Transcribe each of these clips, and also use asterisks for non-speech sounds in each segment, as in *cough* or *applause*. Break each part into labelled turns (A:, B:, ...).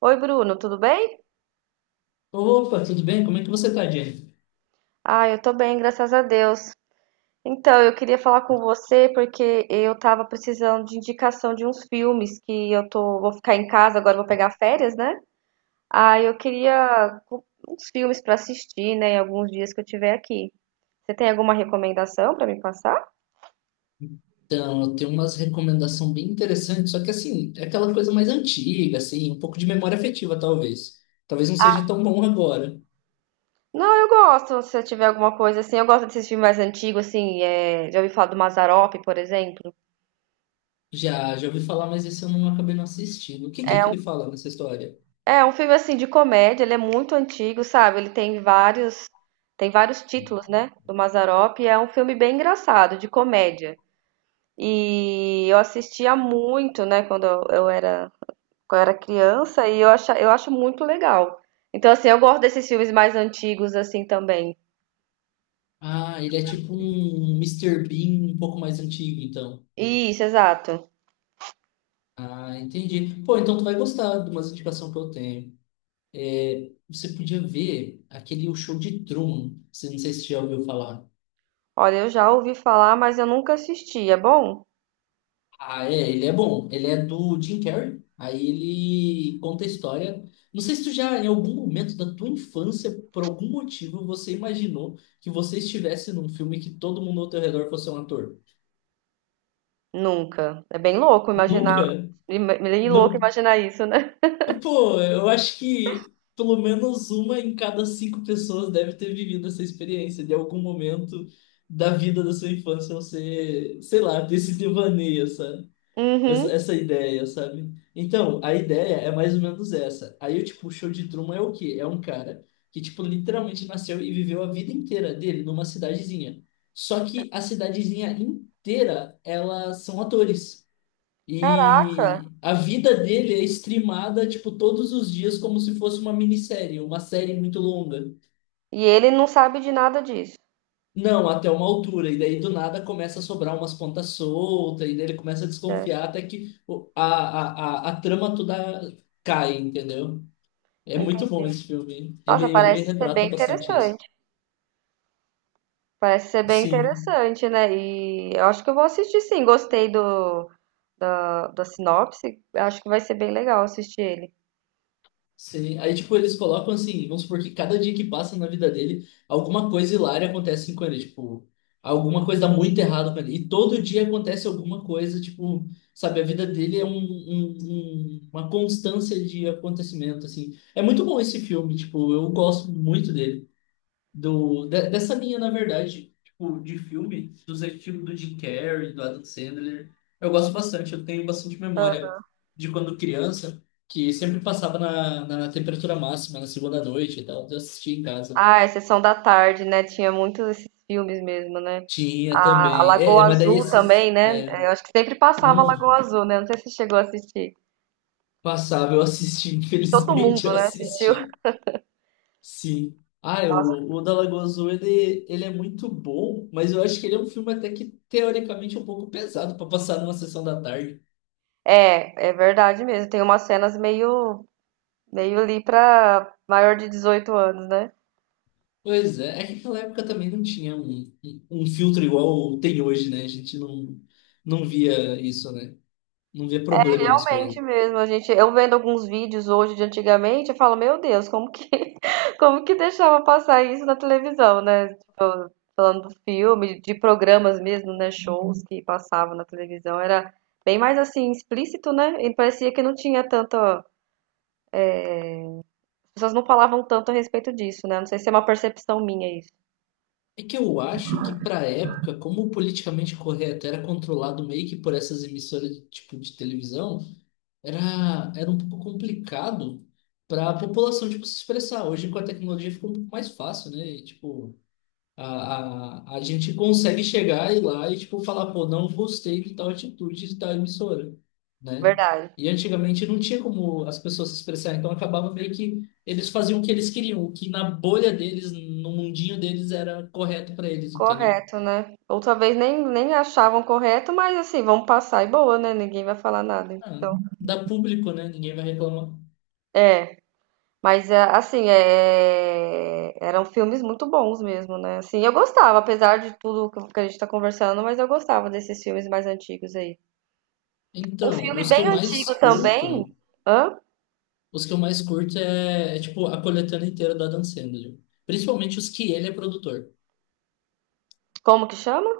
A: Oi, Bruno, tudo bem?
B: Opa, tudo bem? Como é que você tá, Jenny?
A: Ah, eu tô bem, graças a Deus. Então, eu queria falar com você porque eu tava precisando de indicação de uns filmes que vou ficar em casa agora, vou pegar férias, né? Ah, eu queria uns filmes pra assistir, né, em alguns dias que eu tiver aqui. Você tem alguma recomendação pra me passar?
B: Então, eu tenho umas recomendações bem interessantes, só que assim, é aquela coisa mais antiga, assim, um pouco de memória afetiva, talvez. Talvez não seja
A: Ah,
B: tão bom agora.
A: não, eu gosto, se eu tiver alguma coisa assim, eu gosto desses filmes mais antigos, assim, já ouvi falar do Mazzaropi, por exemplo.
B: Já, já ouvi falar, mas esse eu não acabei não assistindo. O que que é
A: É
B: que
A: um
B: ele fala nessa história?
A: é um filme assim de comédia, ele é muito antigo, sabe? Ele tem vários títulos, né, do Mazzaropi, e é um filme bem engraçado, de comédia. E eu assistia muito, né, quando eu era criança e eu acho muito legal. Então assim, eu gosto desses filmes mais antigos assim também.
B: Ah, ele é tipo um Mister Bean um pouco mais antigo, então.
A: Isso, exato.
B: Ah, entendi. Pô, então tu vai gostar de umas indicações que eu tenho. É, você podia ver aquele O Show de Truman, se não sei se você já ouviu falar.
A: Olha, eu já ouvi falar, mas eu nunca assisti. É bom?
B: Ah, é, ele é bom. Ele é do Jim Carrey. Aí ele conta a história. Não sei se tu já, em algum momento da tua infância, por algum motivo, você imaginou que você estivesse num filme que todo mundo ao teu redor fosse um ator.
A: Nunca.
B: Nunca.
A: Bem louco
B: Não.
A: imaginar isso, né?
B: Pô, eu acho que pelo menos uma em cada cinco pessoas deve ter vivido essa experiência de algum momento da vida da sua infância, você, sei lá, ter esse devaneio, sabe? Essa,
A: Uhum.
B: essa ideia, sabe? Então, a ideia é mais ou menos essa. Aí, eu, tipo, o show de Truman é o quê? É um cara que, tipo, literalmente nasceu e viveu a vida inteira dele numa cidadezinha. Só que a cidadezinha inteira, elas são atores.
A: Caraca.
B: E a vida dele é streamada, tipo, todos os dias como se fosse uma minissérie, uma série muito longa.
A: E ele não sabe de nada disso.
B: Não, até uma altura, e daí do nada começa a sobrar umas pontas soltas, e daí ele começa a
A: É,
B: desconfiar até que a trama toda cai, entendeu? É muito bom
A: entendi.
B: esse filme. Ele,
A: Nossa,
B: ele
A: parece ser
B: retrata
A: bem
B: bastante isso.
A: interessante. Parece ser bem
B: Sim.
A: interessante, né? E eu acho que eu vou assistir sim. Gostei da sinopse. Acho que vai ser bem legal assistir ele.
B: Sim, aí tipo, eles colocam assim, vamos supor que cada dia que passa na vida dele, alguma coisa hilária acontece com ele, tipo, alguma coisa dá muito errado com ele. E todo dia acontece alguma coisa, tipo, sabe, a vida dele é uma constância de acontecimento, assim. É muito bom esse filme, tipo, eu gosto muito dele dessa linha, na verdade, tipo, de filme, dos estilos do Jim Carrey, do Adam Sandler. Eu gosto bastante, eu tenho bastante memória
A: Ah,
B: de quando criança, que sempre passava na temperatura máxima, na segunda noite e tal, eu assistia em casa.
A: ah, é Sessão da Tarde, né? Tinha muitos esses filmes mesmo, né?
B: Tinha
A: A
B: também. É,
A: Lagoa
B: mas daí
A: Azul
B: esses.
A: também, né? É, eu acho que sempre passava a
B: Hum,
A: Lagoa Azul, né? Não sei se chegou a assistir.
B: passava, eu assisti, *laughs*
A: Todo
B: infelizmente
A: mundo,
B: eu
A: né? Assistiu.
B: assisti.
A: *laughs*
B: Sim. Ah, é, o,
A: Nossa.
B: o da Lagoa Azul, ele é muito bom, mas eu acho que ele é um filme até que teoricamente é um pouco pesado para passar numa sessão da tarde.
A: É, é verdade mesmo. Tem umas cenas meio. Veio ali pra maior de 18 anos, né?
B: Pois é, é que naquela época também não tinha um filtro igual tem hoje, né? A gente não via isso, né? Não via
A: É
B: problema nas
A: realmente
B: coisas.
A: mesmo, a gente, eu vendo alguns vídeos hoje de antigamente, eu falo, meu Deus, como que, *laughs* como que deixava passar isso na televisão, né? Tipo, falando do filme, de programas mesmo, né? Shows que passavam na televisão, era bem mais assim, explícito, né? E parecia que não tinha tanta, as pessoas não falavam tanto a respeito disso, né? Não sei se é uma percepção minha isso.
B: É que eu acho que pra época, como o politicamente correto era controlado meio que por essas emissoras de, tipo de televisão, era um pouco complicado pra população tipo se expressar. Hoje com a tecnologia ficou um pouco mais fácil, né? E, tipo, a gente consegue chegar e lá e tipo falar, pô, não gostei de tal atitude de tal emissora, né?
A: Verdade.
B: E antigamente não tinha como as pessoas se expressar, então acabava meio que eles faziam o que eles queriam, o que na bolha deles, no mundinho deles era correto para eles, entendeu?
A: Correto, né? Outra vez nem achavam correto, mas assim, vamos passar e boa, né? Ninguém vai falar nada.
B: Ah, dá público, né? Ninguém vai reclamar.
A: É, mas é, assim, é, eram filmes muito bons mesmo, né? Assim, eu gostava, apesar de tudo que a gente tá conversando, mas eu gostava desses filmes mais antigos aí. Um
B: Então,
A: filme
B: os que eu
A: bem
B: mais
A: antigo também,
B: curto,
A: hã?
B: os que eu mais curto é, é tipo a coletânea inteira do Adam Sandler, principalmente os que ele é produtor.
A: Como que chama?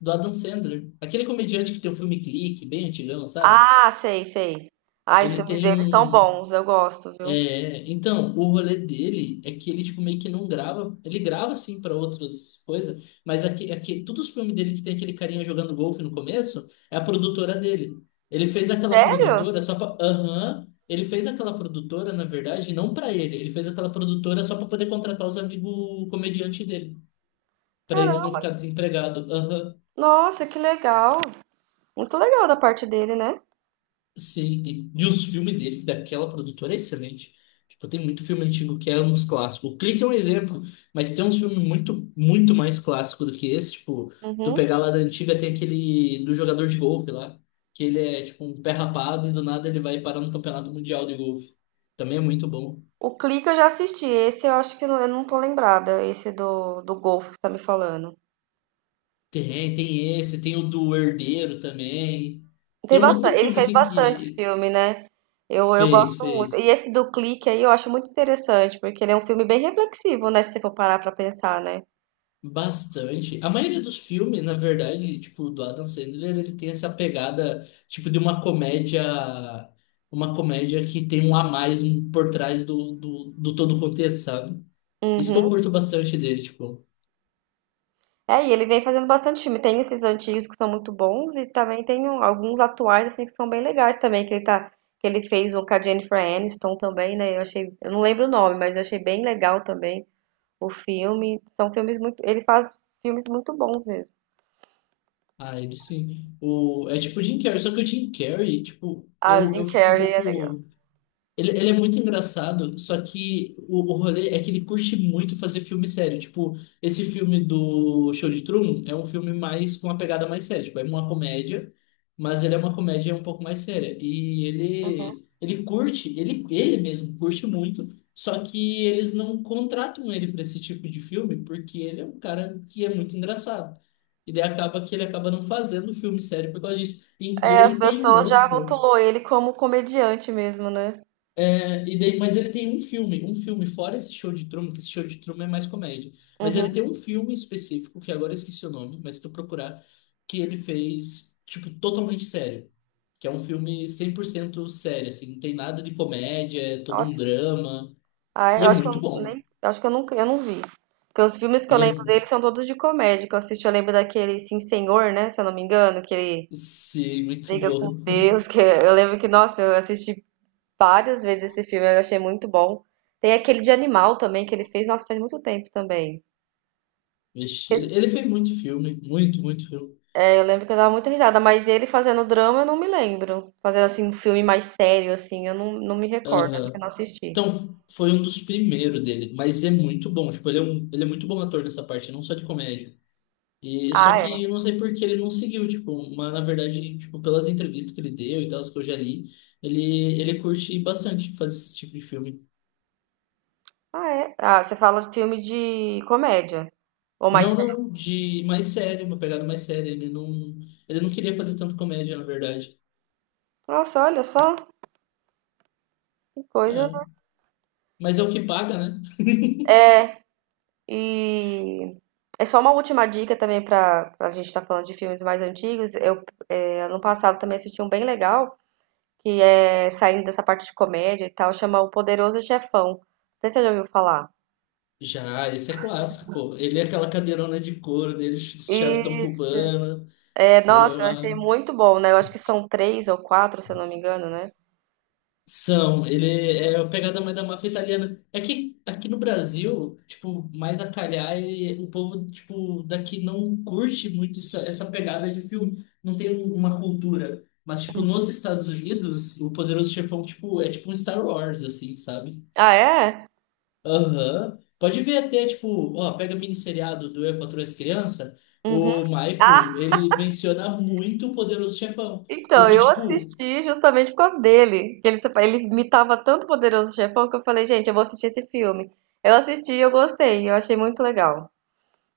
B: Do Adam Sandler. Aquele comediante que tem o filme Clique, bem antigão, sabe?
A: Ah, sei, sei. Ah, os
B: Ele
A: filmes
B: tem
A: deles são
B: um.
A: bons, eu gosto, viu?
B: É, então, o rolê dele é que ele, tipo, meio que não grava. Ele grava, assim, para outras coisas, mas aqui, todos os filmes dele que tem aquele carinha jogando golfe no começo é a produtora dele. Ele fez aquela
A: Sério?
B: produtora só pra. Aham. Ele fez aquela produtora, na verdade, não pra ele. Ele fez aquela produtora só pra poder contratar os amigos comediantes dele. Pra eles não
A: Caramba!
B: ficar desempregados.
A: Nossa, que legal! Muito legal da parte dele, né?
B: Sim, e, os filmes dele, daquela produtora, é excelente. Tipo, tem muito filme antigo que é uns clássicos. O Clique é um exemplo, mas tem uns filmes muito, muito mais clássicos do que esse. Tipo, tu
A: Uhum.
B: pegar lá da antiga, tem aquele do jogador de golfe lá, que ele é tipo um pé rapado e do nada ele vai parar no Campeonato Mundial de Golfe. Também é muito bom.
A: O Clique eu já assisti. Esse eu acho que eu não tô lembrada. Esse do Golfo que você tá me falando.
B: Tem esse, tem o do Herdeiro também.
A: Tem
B: Tem um monte
A: bastante,
B: de
A: ele
B: filme
A: fez
B: assim
A: bastante
B: que
A: filme, né? Eu
B: fez,
A: gosto muito. E
B: fez.
A: esse do Clique aí eu acho muito interessante, porque ele é um filme bem reflexivo, né? Se você for parar pra pensar, né?
B: Bastante. A maioria dos filmes, na verdade, tipo, do Adam Sandler, ele tem essa pegada, tipo, de uma comédia que tem um a mais por trás do todo o contexto, sabe? Isso que
A: Uhum.
B: eu curto bastante dele, tipo,
A: É, e ele vem fazendo bastante filme. Tem esses antigos que são muito bons e também tem alguns atuais assim que são bem legais também, que ele fez um com a Jennifer Aniston também, né? Eu achei, eu não lembro o nome, mas eu achei bem legal também. O filme, são filmes muito, ele faz filmes muito bons mesmo.
B: ah, ele sim. O, é tipo o Jim Carrey, só que o Jim Carrey, tipo,
A: Ah, o
B: eu,
A: Jim
B: eu fico um
A: Carrey é legal.
B: pouco. Ele é muito engraçado, só que o rolê é que ele curte muito fazer filme sério. Tipo, esse filme do Show de Truman é um filme mais com uma pegada mais séria. Tipo, é uma comédia, mas ele é uma comédia um pouco mais séria. E
A: Uhum.
B: ele, ele mesmo curte muito, só que eles não contratam ele para esse tipo de filme, porque ele é um cara que é muito engraçado. E daí acaba que ele acaba não fazendo filme sério por causa disso. E
A: É, as
B: ele tem um
A: pessoas já
B: outro.
A: rotulou ele como comediante mesmo, né?
B: E daí, mas ele tem um filme fora esse show de Truman, que esse show de Truman é mais comédia. Mas
A: Uhum.
B: ele tem um filme específico, que agora eu esqueci o nome, mas se tu procurar, que ele fez, tipo, totalmente sério. Que é um filme 100% sério, assim, não tem nada de comédia, é todo um
A: Nossa.
B: drama.
A: Ah,
B: E
A: eu
B: é
A: acho que
B: muito
A: eu
B: bom.
A: nem, acho que eu nunca, eu não vi. Porque os filmes que
B: E
A: eu
B: é,
A: lembro dele são todos de comédia que eu assisti. Eu lembro daquele Sim Senhor, né? Se eu não me engano, que ele
B: sim, muito
A: briga com
B: bom.
A: Deus. Que *laughs* eu lembro que, nossa, eu assisti várias vezes esse filme, eu achei muito bom. Tem aquele de animal também que ele fez, nossa, faz muito tempo também.
B: *laughs* Vixe, ele fez muito filme, muito, muito filme.
A: Eu lembro que eu dava muita risada, mas ele fazendo drama eu não me lembro. Fazendo assim um filme mais sério, assim, eu não me recordo, acho que eu
B: Aham.
A: não assisti.
B: Então, foi um dos primeiros dele, mas é muito bom. Tipo, ele é muito bom ator nessa parte, não só de comédia. E só
A: Ah, é.
B: que eu não sei por que ele não seguiu, tipo, mas na verdade, tipo, pelas entrevistas que ele deu e tal, as que eu já li, ele curte bastante fazer esse tipo de filme.
A: Ah, é. Ah, você fala de filme de comédia. Ou mais
B: Não,
A: sério.
B: não, de mais sério, uma pegada mais séria. Ele não queria fazer tanto comédia, na verdade.
A: Nossa, olha só, que coisa,
B: É,
A: né?
B: mas é o que paga, né?
A: É, e é só uma última dica também para a gente estar falando de filmes mais antigos. Eu ano passado também assisti um bem legal, que é saindo dessa parte de comédia e tal, chama O Poderoso Chefão. Não sei se você já ouviu falar.
B: Já, esse é clássico, pô. Ele é aquela cadeirona de couro dele, charutão cubano,
A: É,
B: pô, é
A: nossa, eu achei
B: uma.
A: muito bom, né? Eu acho que são três ou quatro, se eu não me engano, né?
B: São, ele é a pegada mais da máfia italiana. É que aqui no Brasil, tipo, mais a calhar, e o povo, tipo, daqui não curte muito essa pegada de filme. Não tem uma cultura. Mas, tipo, nos Estados Unidos, o Poderoso Chefão, tipo, é tipo um Star Wars, assim, sabe?
A: Ah, é?
B: Aham. Pode ver até, tipo, ó, pega minisseriado do Eu, Patroa e as Crianças,
A: Uhum.
B: o
A: Ah,
B: Michael, ele menciona muito o Poderoso Chefão.
A: então,
B: Porque,
A: eu
B: tipo,
A: assisti justamente por causa dele. Que ele imitava tanto o Poderoso Chefão que eu falei, gente, eu vou assistir esse filme. Eu assisti e eu gostei, eu achei muito legal.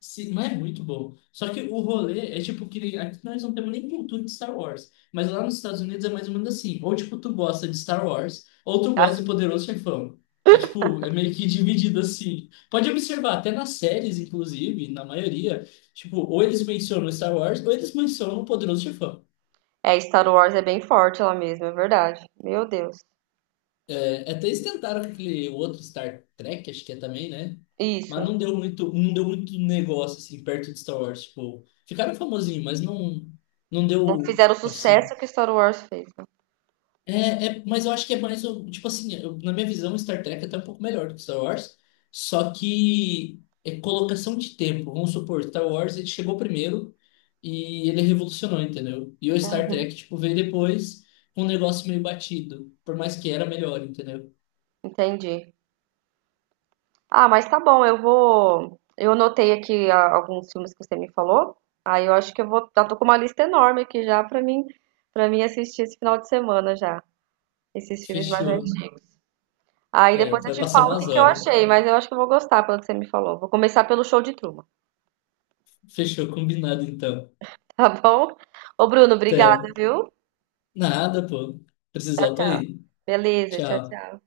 B: sim, mas é muito bom. Só que o rolê é tipo que nem- aqui nós não temos nem cultura de Star Wars. Mas lá nos Estados Unidos é mais ou menos assim. Ou tipo, tu gosta de Star Wars, ou tu gosta
A: Ah,
B: de Poderoso Chefão. É tipo, é meio que *laughs* dividido assim. Pode observar, até nas séries, inclusive, na maioria, tipo, ou eles mencionam Star Wars, ou eles mencionam o Poderoso Chefão.
A: é, Star Wars é bem forte lá mesmo, é verdade. Meu Deus.
B: É, até eles tentaram com aquele outro Star Trek, acho que é também, né? Mas
A: Isso.
B: não deu muito negócio, assim, perto de Star Wars. Tipo, ficaram famosinhos, mas não, não
A: Não
B: deu,
A: fizeram o sucesso
B: assim...
A: que Star Wars fez, né?
B: É, é, mas eu acho que é mais, tipo assim, na minha visão, Star Trek é até um pouco melhor do que Star Wars. Só que é colocação de tempo. Vamos supor, Star Wars, ele chegou primeiro e ele revolucionou, entendeu? E o Star Trek, tipo, veio depois com um negócio meio batido. Por mais que era melhor, entendeu?
A: Entendi. Ah, mas tá bom, eu vou. Eu anotei aqui alguns filmes que você me falou. Aí eu acho que eu vou. Já tô com uma lista enorme aqui já pra mim, para mim assistir esse final de semana já. Esses filmes mais, uhum,
B: Fechou.
A: antigos. Aí
B: É,
A: depois
B: tu
A: eu
B: vai
A: te
B: passar
A: falo o que
B: umas
A: que eu
B: horas.
A: achei, mas eu acho que eu vou gostar pelo que você me falou. Vou começar pelo Show de Truman,
B: Fechou, combinado então.
A: *laughs* tá bom? Ô, Bruno, obrigada,
B: Até.
A: viu?
B: Nada, pô. Precisar,
A: Tchau,
B: eu tô
A: tchau.
B: aí.
A: Beleza, tchau,
B: Tchau.
A: tchau.